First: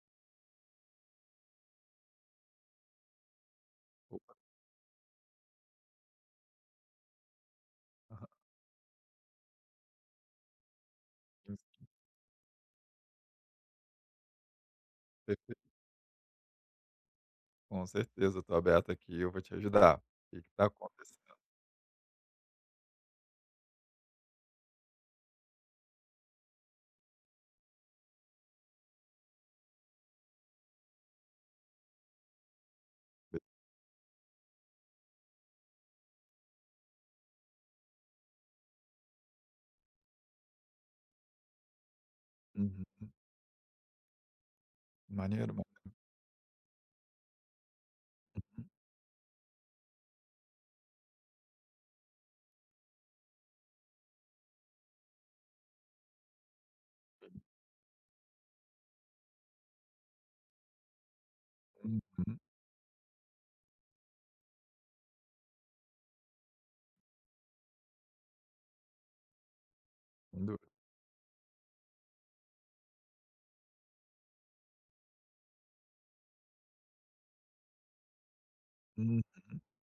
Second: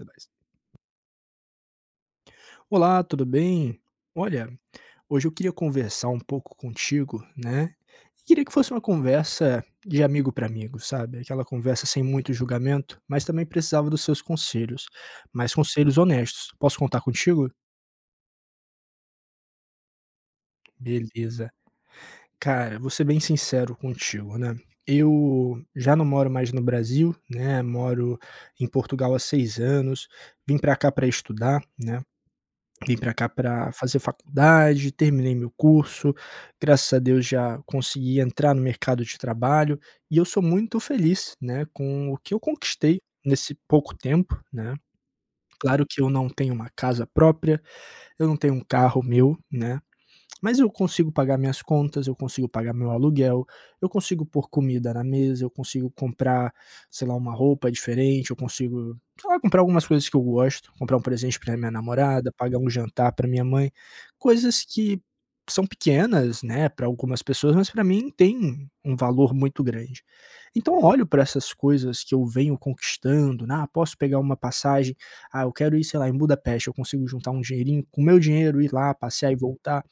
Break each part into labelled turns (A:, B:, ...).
A: Até mais. Olá, tudo bem?
B: Opa,
A: Olha, hoje eu queria conversar um pouco contigo, né? E queria que fosse uma conversa de amigo para amigo, sabe? Aquela
B: com
A: conversa sem muito julgamento, mas também precisava dos seus conselhos, mas
B: certeza,
A: conselhos honestos. Posso contar contigo?
B: com certeza, eu estou aberto aqui, eu vou te ajudar. O que que tá acontecendo?
A: Beleza. Cara, vou ser bem sincero contigo, né? Eu já não moro mais no Brasil, né? Moro em Portugal há 6 anos. Vim para cá para estudar, né? Vim para cá para fazer faculdade, terminei meu curso, graças a Deus já consegui entrar no mercado de trabalho, e eu sou muito feliz, né, com o que eu
B: Uhum.
A: conquistei nesse pouco tempo, né.
B: Maneiro,
A: Claro
B: maneiro.
A: que eu não tenho uma casa própria, eu não tenho um carro meu, né. Mas eu consigo pagar minhas contas, eu consigo pagar meu aluguel, eu consigo pôr comida na mesa, eu consigo comprar, sei lá, uma roupa diferente, eu consigo, sei lá, comprar algumas coisas que eu gosto, comprar um presente para minha
B: Uhum,
A: namorada,
B: uhum.
A: pagar um jantar para minha mãe, coisas que são pequenas, né, para algumas pessoas, mas para mim tem um valor muito grande.
B: Sem dúvida.
A: Então eu olho para essas coisas que eu venho conquistando, né, ah, posso pegar uma passagem, ah, eu quero ir, sei lá, em Budapeste, eu consigo juntar um dinheirinho, com meu dinheiro ir lá,
B: Hum,
A: passear e voltar.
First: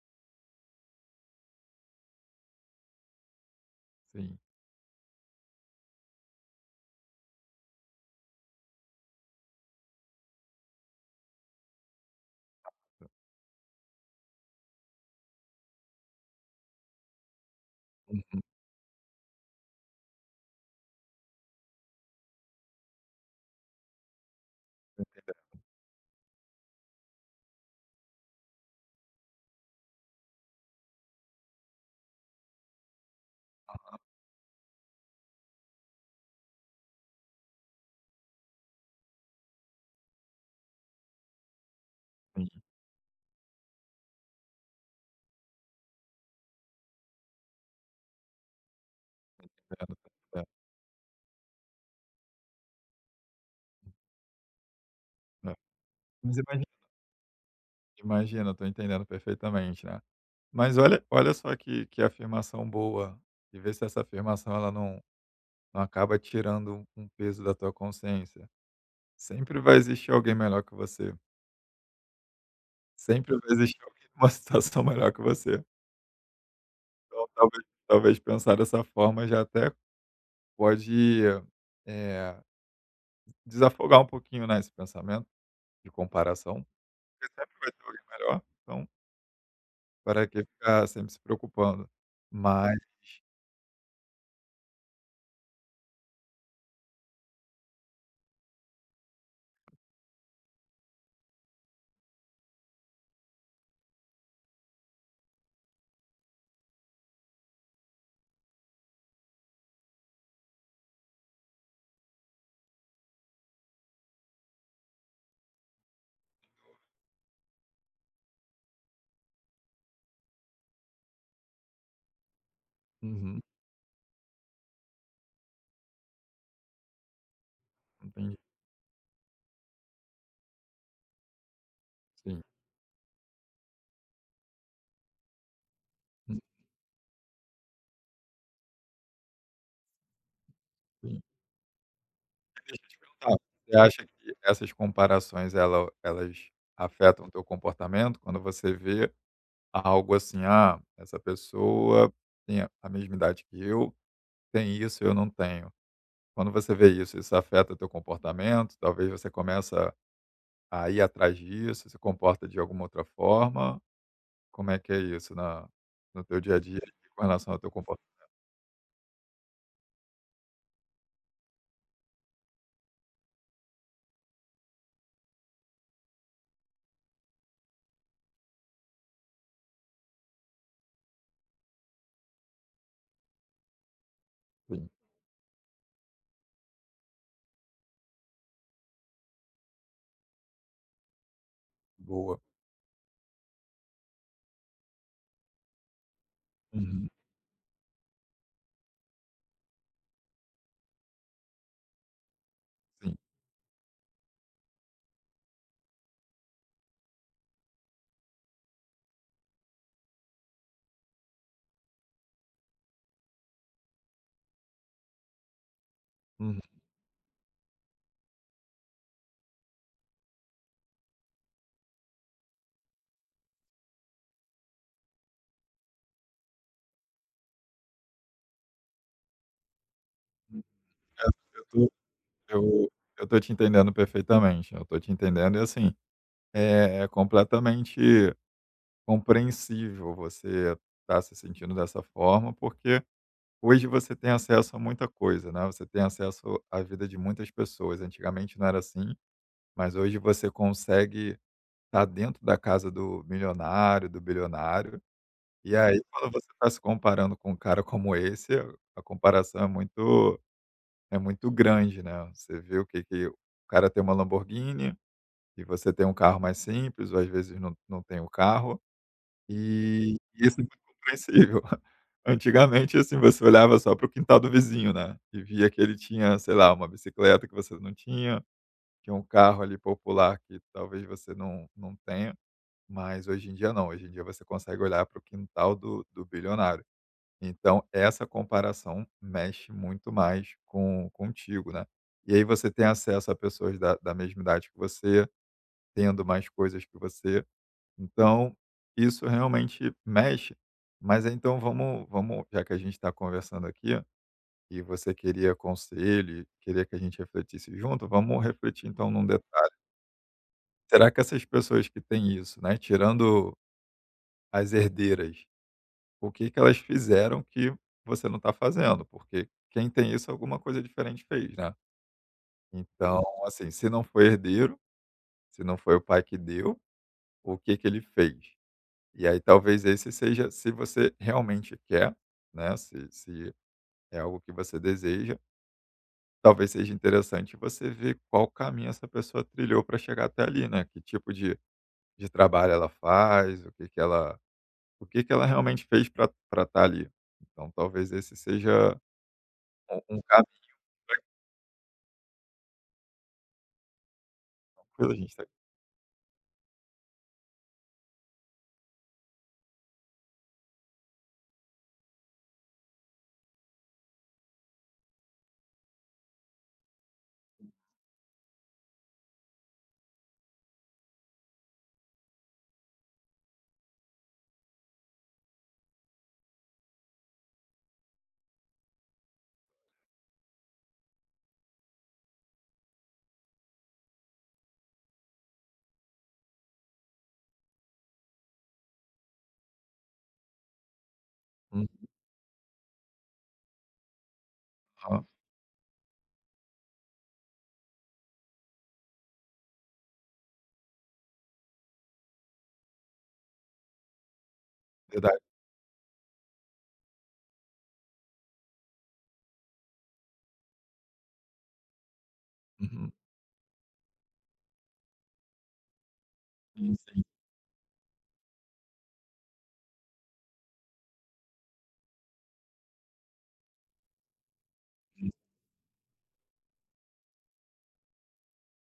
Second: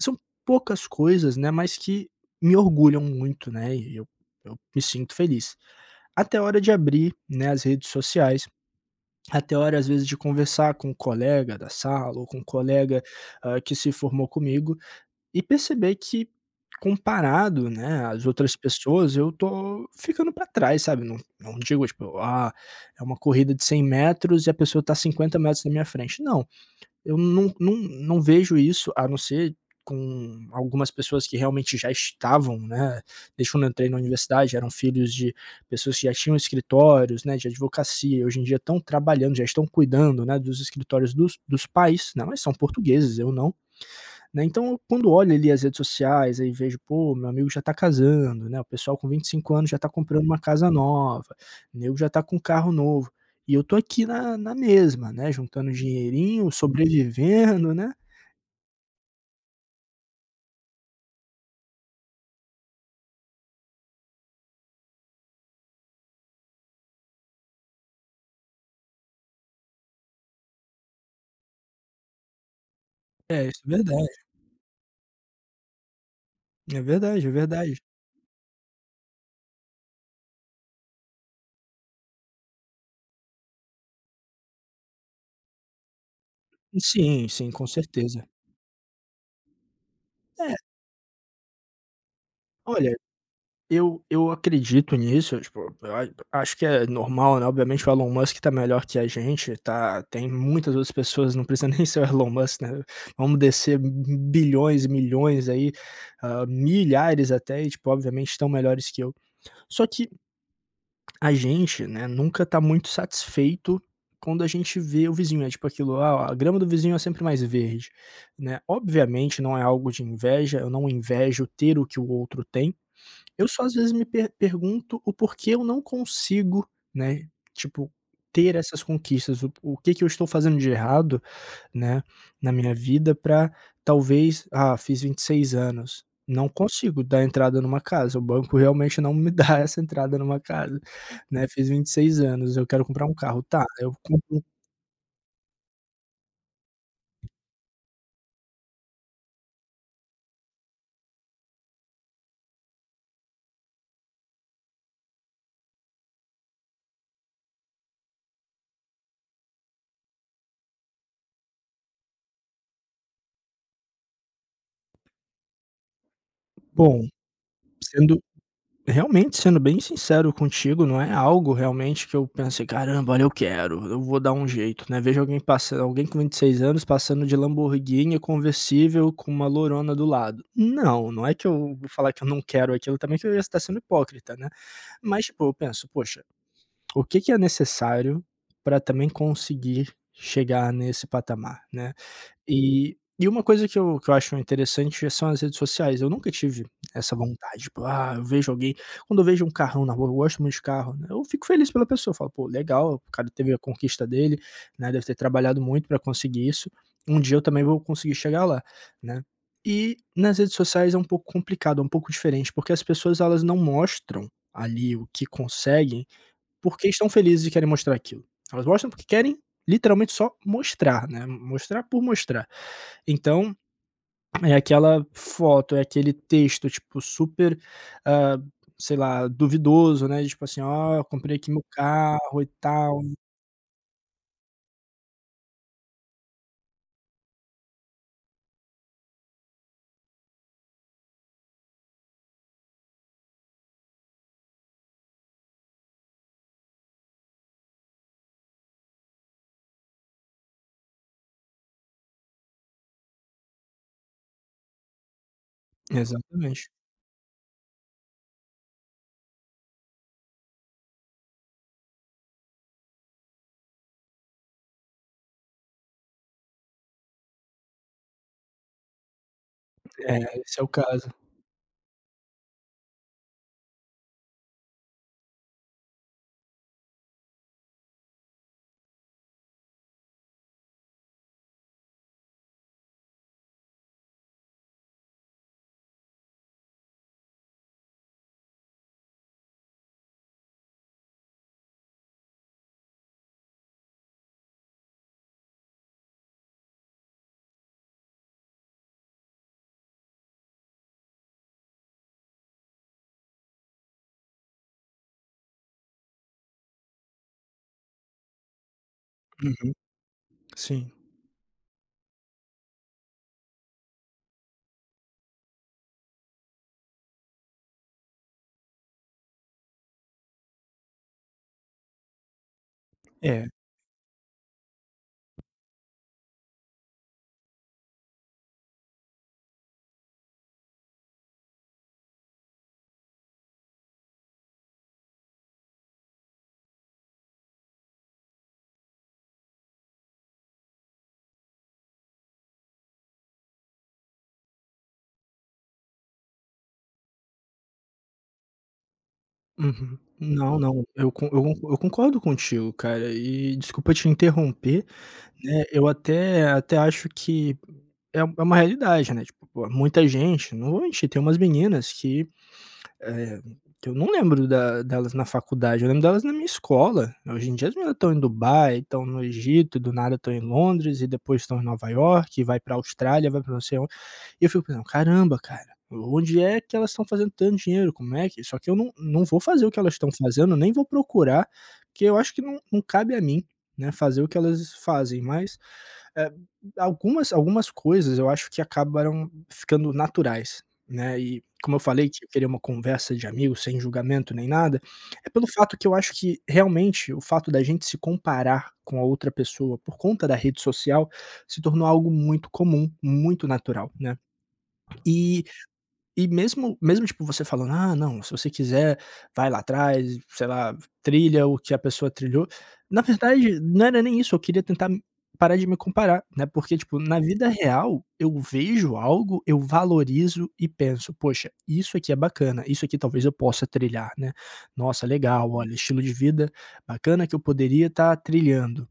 A: São poucas coisas, né, mas que me orgulham muito, né, e eu
B: sim.
A: eu me sinto feliz. Até a hora de abrir, né, as redes sociais, até a hora, às vezes, de conversar com um colega da sala ou com um colega, que se formou comigo e perceber que comparado, né, às
B: Uhum.
A: outras pessoas, eu tô ficando para trás, sabe. Não digo, tipo: "Ah, é uma corrida de 100 metros e a pessoa tá 50 metros na minha frente". Não, eu não vejo isso, a não ser com algumas pessoas que realmente já estavam, né, desde quando eu entrei na universidade, eram filhos de pessoas que já tinham escritórios, né, de advocacia, hoje em dia estão trabalhando, já estão cuidando, né, dos escritórios dos pais, né, mas são portugueses, eu não. Né, então quando olho ali as redes sociais, aí vejo: "Pô, meu amigo já tá casando, né, o pessoal com vinte e
B: Tô
A: cinco anos já tá
B: entendendo, tô
A: comprando uma
B: entendendo.
A: casa nova, o nego já tá com um carro novo", e eu tô aqui na mesma, né,
B: É.
A: juntando
B: Mas
A: dinheirinho,
B: imagina,
A: sobrevivendo, né.
B: imagina, eu tô entendendo perfeitamente, né. Mas olha só que afirmação boa, e ver se essa afirmação ela não acaba tirando um peso da tua consciência. Sempre vai existir alguém melhor que você, sempre
A: É,
B: vai
A: isso é
B: existir alguém
A: verdade.
B: em uma situação melhor que você.
A: É
B: Então,
A: verdade, é
B: talvez
A: verdade.
B: talvez pensar dessa forma já até pode, eh, desafogar um pouquinho, né, esse pensamento de comparação,
A: Sim,
B: porque
A: sim,
B: sempre
A: com
B: vai ter alguém
A: certeza.
B: melhor, então para que
A: É,
B: ficar sempre se preocupando. Mas
A: olha. Eu acredito nisso, tipo, eu a acho que é normal, né, obviamente o Elon Musk tá melhor que a gente, tá tem muitas outras pessoas, não precisa nem ser o Elon Musk, né, vamos descer bilhões e milhões aí, milhares até e, tipo, obviamente estão melhores que eu. Só que a gente, né, nunca tá muito satisfeito quando a gente vê o vizinho, é tipo aquilo: "Ah, a grama do vizinho é sempre mais verde", né. Obviamente não é algo de inveja, eu não invejo ter o que o outro tem,
B: uhum,
A: eu só às vezes me pergunto o porquê eu não consigo, né, tipo,
B: entendi,
A: ter essas conquistas, o que que eu estou fazendo de errado, né,
B: sim,
A: na minha vida para talvez, ah, fiz 26 anos,
B: sim,
A: não consigo dar entrada numa casa, o banco realmente não me dá essa entrada numa casa,
B: sim.
A: né, fiz 26 anos, eu quero comprar um
B: Tá,
A: carro, tá,
B: você
A: eu
B: acha que
A: compro um
B: essas comparações elas afetam o teu comportamento quando você vê algo assim: "Ah, essa pessoa tem a mesma idade que eu, tem isso eu não tenho". Quando você vê isso, isso afeta teu comportamento? Talvez você começa a ir atrás disso, se comporta de alguma outra forma? Como é que é isso na no teu dia a dia
A: bom,
B: com relação ao teu comportamento?
A: sendo realmente, sendo bem sincero contigo, não é algo realmente que eu pensei: "Caramba, olha, eu quero, eu vou dar um jeito", né. Vejo alguém passando alguém com 26 anos passando de Lamborghini conversível com uma lorona do lado. Não, não é que eu vou falar que eu não quero aquilo também, que eu ia estar sendo hipócrita, né.
B: Sim,
A: Mas, tipo, eu penso: "Poxa, o que que é necessário para também conseguir chegar nesse patamar", né.
B: boa.
A: E uma coisa que eu acho interessante são as redes sociais, eu nunca tive
B: Uhum,
A: essa vontade, tipo: "Ah, eu vejo alguém" quando eu vejo um carrão na rua, eu gosto muito de carro, né, eu fico feliz pela pessoa, eu falo: "Pô, legal, o
B: sim.
A: cara teve a conquista dele, né, deve ter trabalhado muito para conseguir isso, um dia eu também vou conseguir chegar lá", né. E nas redes sociais é um pouco complicado, é um pouco diferente, porque as pessoas elas não mostram ali o que conseguem,
B: Uhum.
A: porque estão felizes e querem mostrar aquilo. Elas mostram porque querem literalmente só mostrar, né, mostrar por mostrar. Então, é aquela foto, é aquele texto, tipo, super, ah, sei lá, duvidoso, né, tipo assim: "Ó, eu comprei aqui
B: Eu
A: meu
B: tô
A: carro e
B: eu
A: tal".
B: eu tô te entendendo perfeitamente, eu tô te entendendo e, assim, é completamente compreensível você estar se sentindo dessa forma, porque hoje você tem acesso a muita coisa, né, você tem acesso à vida de muitas pessoas, antigamente não era assim. Mas hoje você consegue estar dentro da casa do milionário, do bilionário, e aí quando você
A: Exatamente.
B: está se comparando com um cara como esse, a comparação é muito grande, né. Você vê o que que o cara tem uma Lamborghini e você tem um carro mais simples ou às vezes não tem o carro, e
A: É,
B: isso
A: esse é
B: é
A: o
B: muito
A: caso.
B: compreensível. Antigamente, assim, você olhava só para o quintal do vizinho, né, e via que ele tinha, sei lá, uma bicicleta que você não tinha que um carro ali popular que talvez você não tenha, mas hoje em dia não, hoje em dia você consegue olhar para o quintal do bilionário. Então essa comparação mexe muito mais com contigo, né. E aí você tem acesso a pessoas da mesma idade que você, tendo mais coisas que você, então isso realmente mexe. Mas então vamos já que a gente está conversando aqui, e você queria conselho e queria que a gente refletisse junto, vamos refletir então num detalhe.
A: Uhum. Sim.
B: Será que essas pessoas que têm isso, né, tirando as herdeiras, o que que elas fizeram que você não está fazendo? Porque quem tem isso alguma coisa diferente fez, né. Então, uhum,
A: É.
B: assim, se não foi herdeiro, se não foi o pai que deu, o que que ele fez? E aí talvez esse seja se você realmente quer, né, se é algo que você deseja, talvez seja interessante você ver qual caminho essa pessoa trilhou para chegar até ali, né, que tipo de trabalho ela faz, o que que ela realmente fez para pra estar ali. Então talvez esse seja
A: Uhum.
B: um caminho
A: Não, não, eu concordo contigo, cara, e desculpa te interromper,
B: pela gente tá
A: né, eu até acho que é uma realidade, né, tipo, pô, muita gente, não vou mentir, tem umas meninas que Eh, eu não lembro da delas na faculdade, eu lembro delas na minha escola. Hoje em dia as meninas estão em Dubai, estão no Egito, do nada estão em Londres e depois estão em Nova York e vai pra Austrália, vai para não sei e eu fico pensando, caramba, cara, onde é que elas estão fazendo tanto dinheiro? Como é que. Só que eu não vou fazer o que elas estão fazendo, nem vou procurar, porque eu acho que não cabe a mim, né, fazer o que elas fazem. Mas eh, algumas coisas eu acho que acabaram ficando naturais. Né? E como eu falei que eu queria uma conversa de amigos sem julgamento nem nada,
B: uhum,
A: é pelo fato que eu acho que realmente o fato da gente se comparar com a outra pessoa por conta da rede social se tornou algo muito comum, muito natural, né?
B: verdade.
A: E e mesmo mesmo, tipo, você falando: "Ah, não, se você quiser, vai lá atrás, sei lá, trilha o que a pessoa trilhou", na
B: Uhum.
A: verdade, não era nem isso, eu queria tentar parar de me comparar, né, porque,
B: Sim,
A: tipo, na
B: sim.
A: vida real, eu vejo algo, eu valorizo e penso: "Poxa, isso aqui é bacana, isso aqui talvez eu possa trilhar", né. "Nossa,
B: Sim,
A: legal, olha, estilo de vida bacana que eu poderia estar trilhando".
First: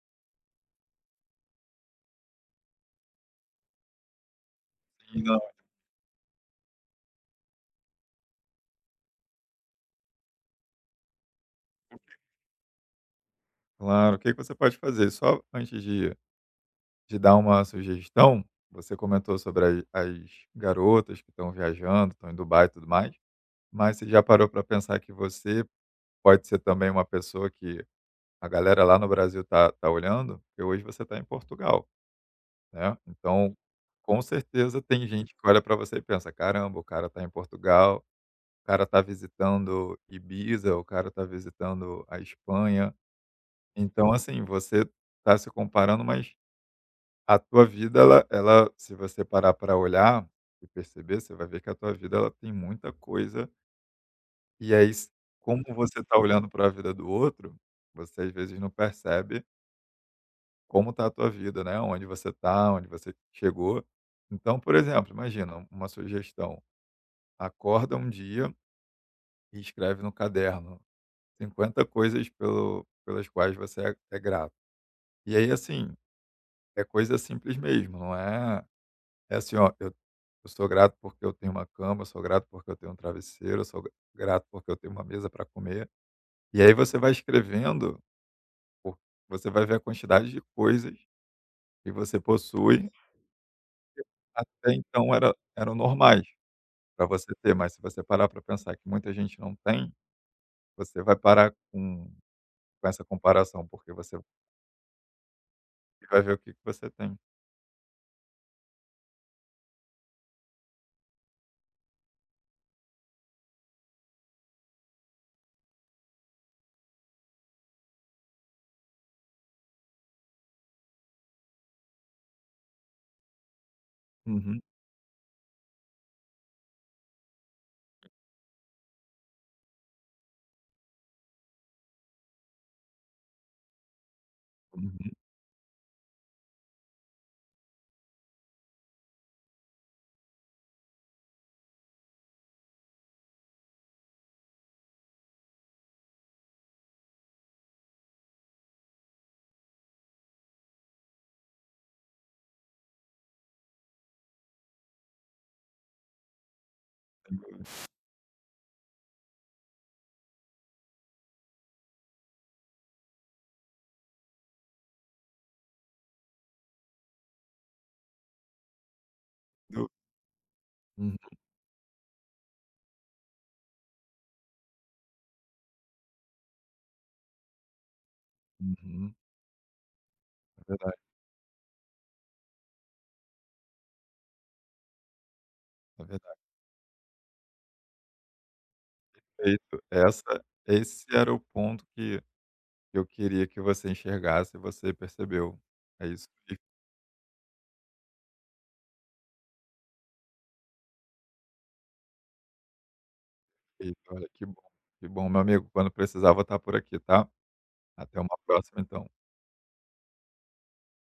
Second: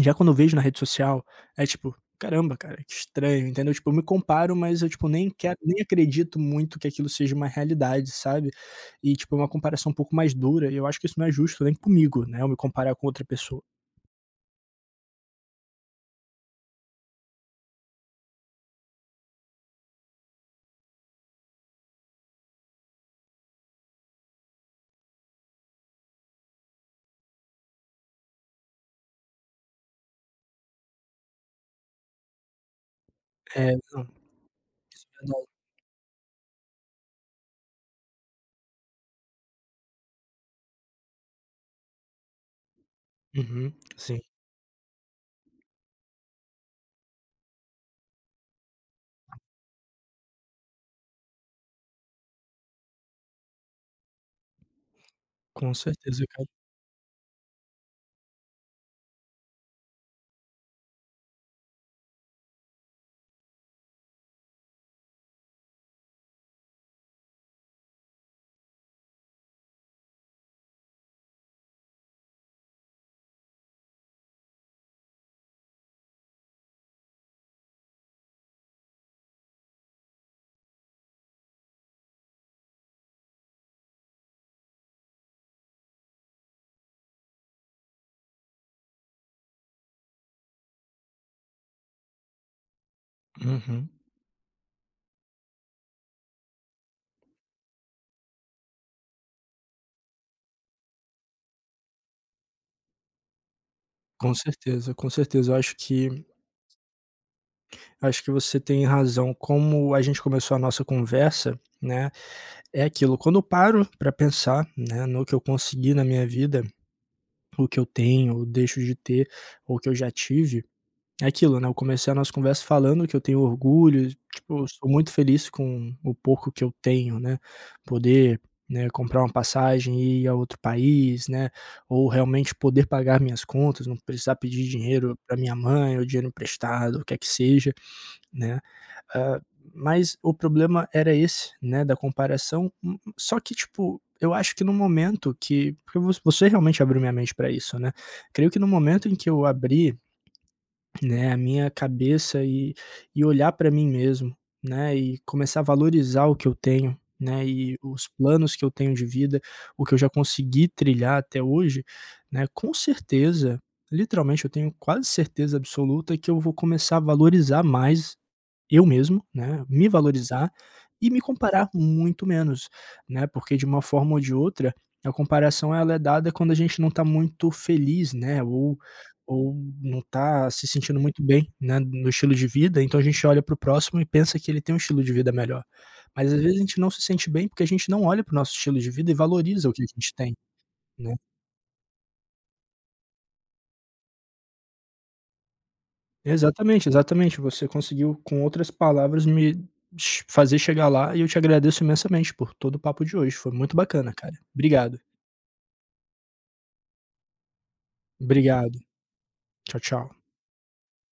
A: Já quando eu vejo na rede social, é tipo: "Caramba, cara, que estranho", entendeu? Tipo, eu me comparo, mas eu, tipo,
B: sim,
A: nem
B: não,
A: quero nem acredito muito que aquilo seja uma realidade, sabe? E, tipo, é uma comparação um pouco mais dura e eu acho que isso não é justo nem comigo, né, eu me comparar com outra pessoa.
B: claro. O que que você pode fazer? Só antes de dar uma sugestão, você comentou sobre as garotas que estão viajando, estão em Dubai e tudo mais, mas você já parou para pensar que você pode ser também uma pessoa que a galera lá no Brasil tá olhando? Porque hoje você está em Portugal, né. Então,
A: É, não,
B: com certeza tem gente
A: verdade.
B: que olha para você e pensa: "Caramba, o cara tá em Portugal, o cara tá visitando Ibiza, o cara tá visitando a Espanha".
A: Uhum,
B: Então,
A: sim,
B: assim, você tá se comparando, mas a tua vida ela se você parar para olhar e perceber, você vai ver que a tua vida ela tem muita coisa, e aí s como
A: com
B: você tá
A: certeza,
B: olhando
A: cara.
B: para a vida do outro, você às vezes não percebe como está a tua vida, né? Onde você está, onde você chegou. Então, por exemplo, imagina uma sugestão: acorda um dia e escreve no caderno 50 coisas pelas quais é grato. E aí, assim, é coisa simples mesmo, não é? É assim, ó, eu sou grato porque eu tenho uma cama, eu sou grato porque eu tenho um travesseiro, eu sou grato porque eu tenho uma mesa para comer. E aí você vai escrevendo, por- você vai ver a quantidade de coisas que você possui
A: Uhum.
B: até então eram normais para você ter, mas se você parar para pensar que muita gente não tem, você vai parar com essa comparação, porque você
A: Com certeza, com certeza. Eu acho que
B: vai ver o que que você tem.
A: acho que você tem razão. Como a gente começou a nossa conversa, né, é aquilo, quando eu paro para pensar, né, no que eu consegui na minha vida o que eu tenho ou deixo de ter, ou que eu já tive, é aquilo, né, eu comecei a nossa conversa falando que eu tenho orgulho, tipo,
B: Uhum,
A: eu sou muito feliz com o pouco que eu tenho, né, poder, né, comprar uma passagem e ir a outro país, né, ou realmente poder pagar minhas contas, não precisar pedir
B: uhum,
A: dinheiro para minha mãe ou dinheiro emprestado, o que é que seja, né. Ah, mas o problema era esse, né, da comparação, só que, tipo, eu acho que no momento que porque vo você realmente abriu minha mente para isso, né. Creio que no momento em que eu abri, né, a minha cabeça e olhar para mim mesmo, né, e começar a valorizar o que eu tenho, né, e os planos que eu tenho de vida, o que eu já consegui trilhar até hoje, né, com certeza, literalmente eu tenho quase certeza absoluta que eu vou começar a valorizar mais eu mesmo, né,
B: do
A: me valorizar e
B: uhum,
A: me comparar muito menos, né, porque de uma forma ou de outra, a comparação ela é dada quando a gente não está muito feliz, né, ou
B: uhum.
A: ou não está
B: É
A: se
B: verdade,
A: sentindo muito bem, né, no estilo de vida, então a gente olha para o próximo e pensa que ele tem um estilo de vida melhor.
B: é
A: Mas
B: verdade.
A: às vezes a gente não se sente bem, porque a gente não olha para o nosso estilo de vida e valoriza o
B: Perfeito.
A: que a gente tem,
B: Essa esse
A: né.
B: era o ponto que eu queria que você enxergasse e você percebeu. É isso,
A: Exatamente, exatamente. Você conseguiu, com outras palavras, me ch fazer chegar lá e eu te agradeço imensamente por todo o papo de hoje. Foi muito
B: perfeito.
A: bacana,
B: Olha,
A: cara.
B: que bom,
A: Obrigado.
B: que bom, meu amigo. Quando precisar, vou estar por aqui, tá? Até uma
A: Obrigado.
B: próxima, então.
A: Tchau, tchau.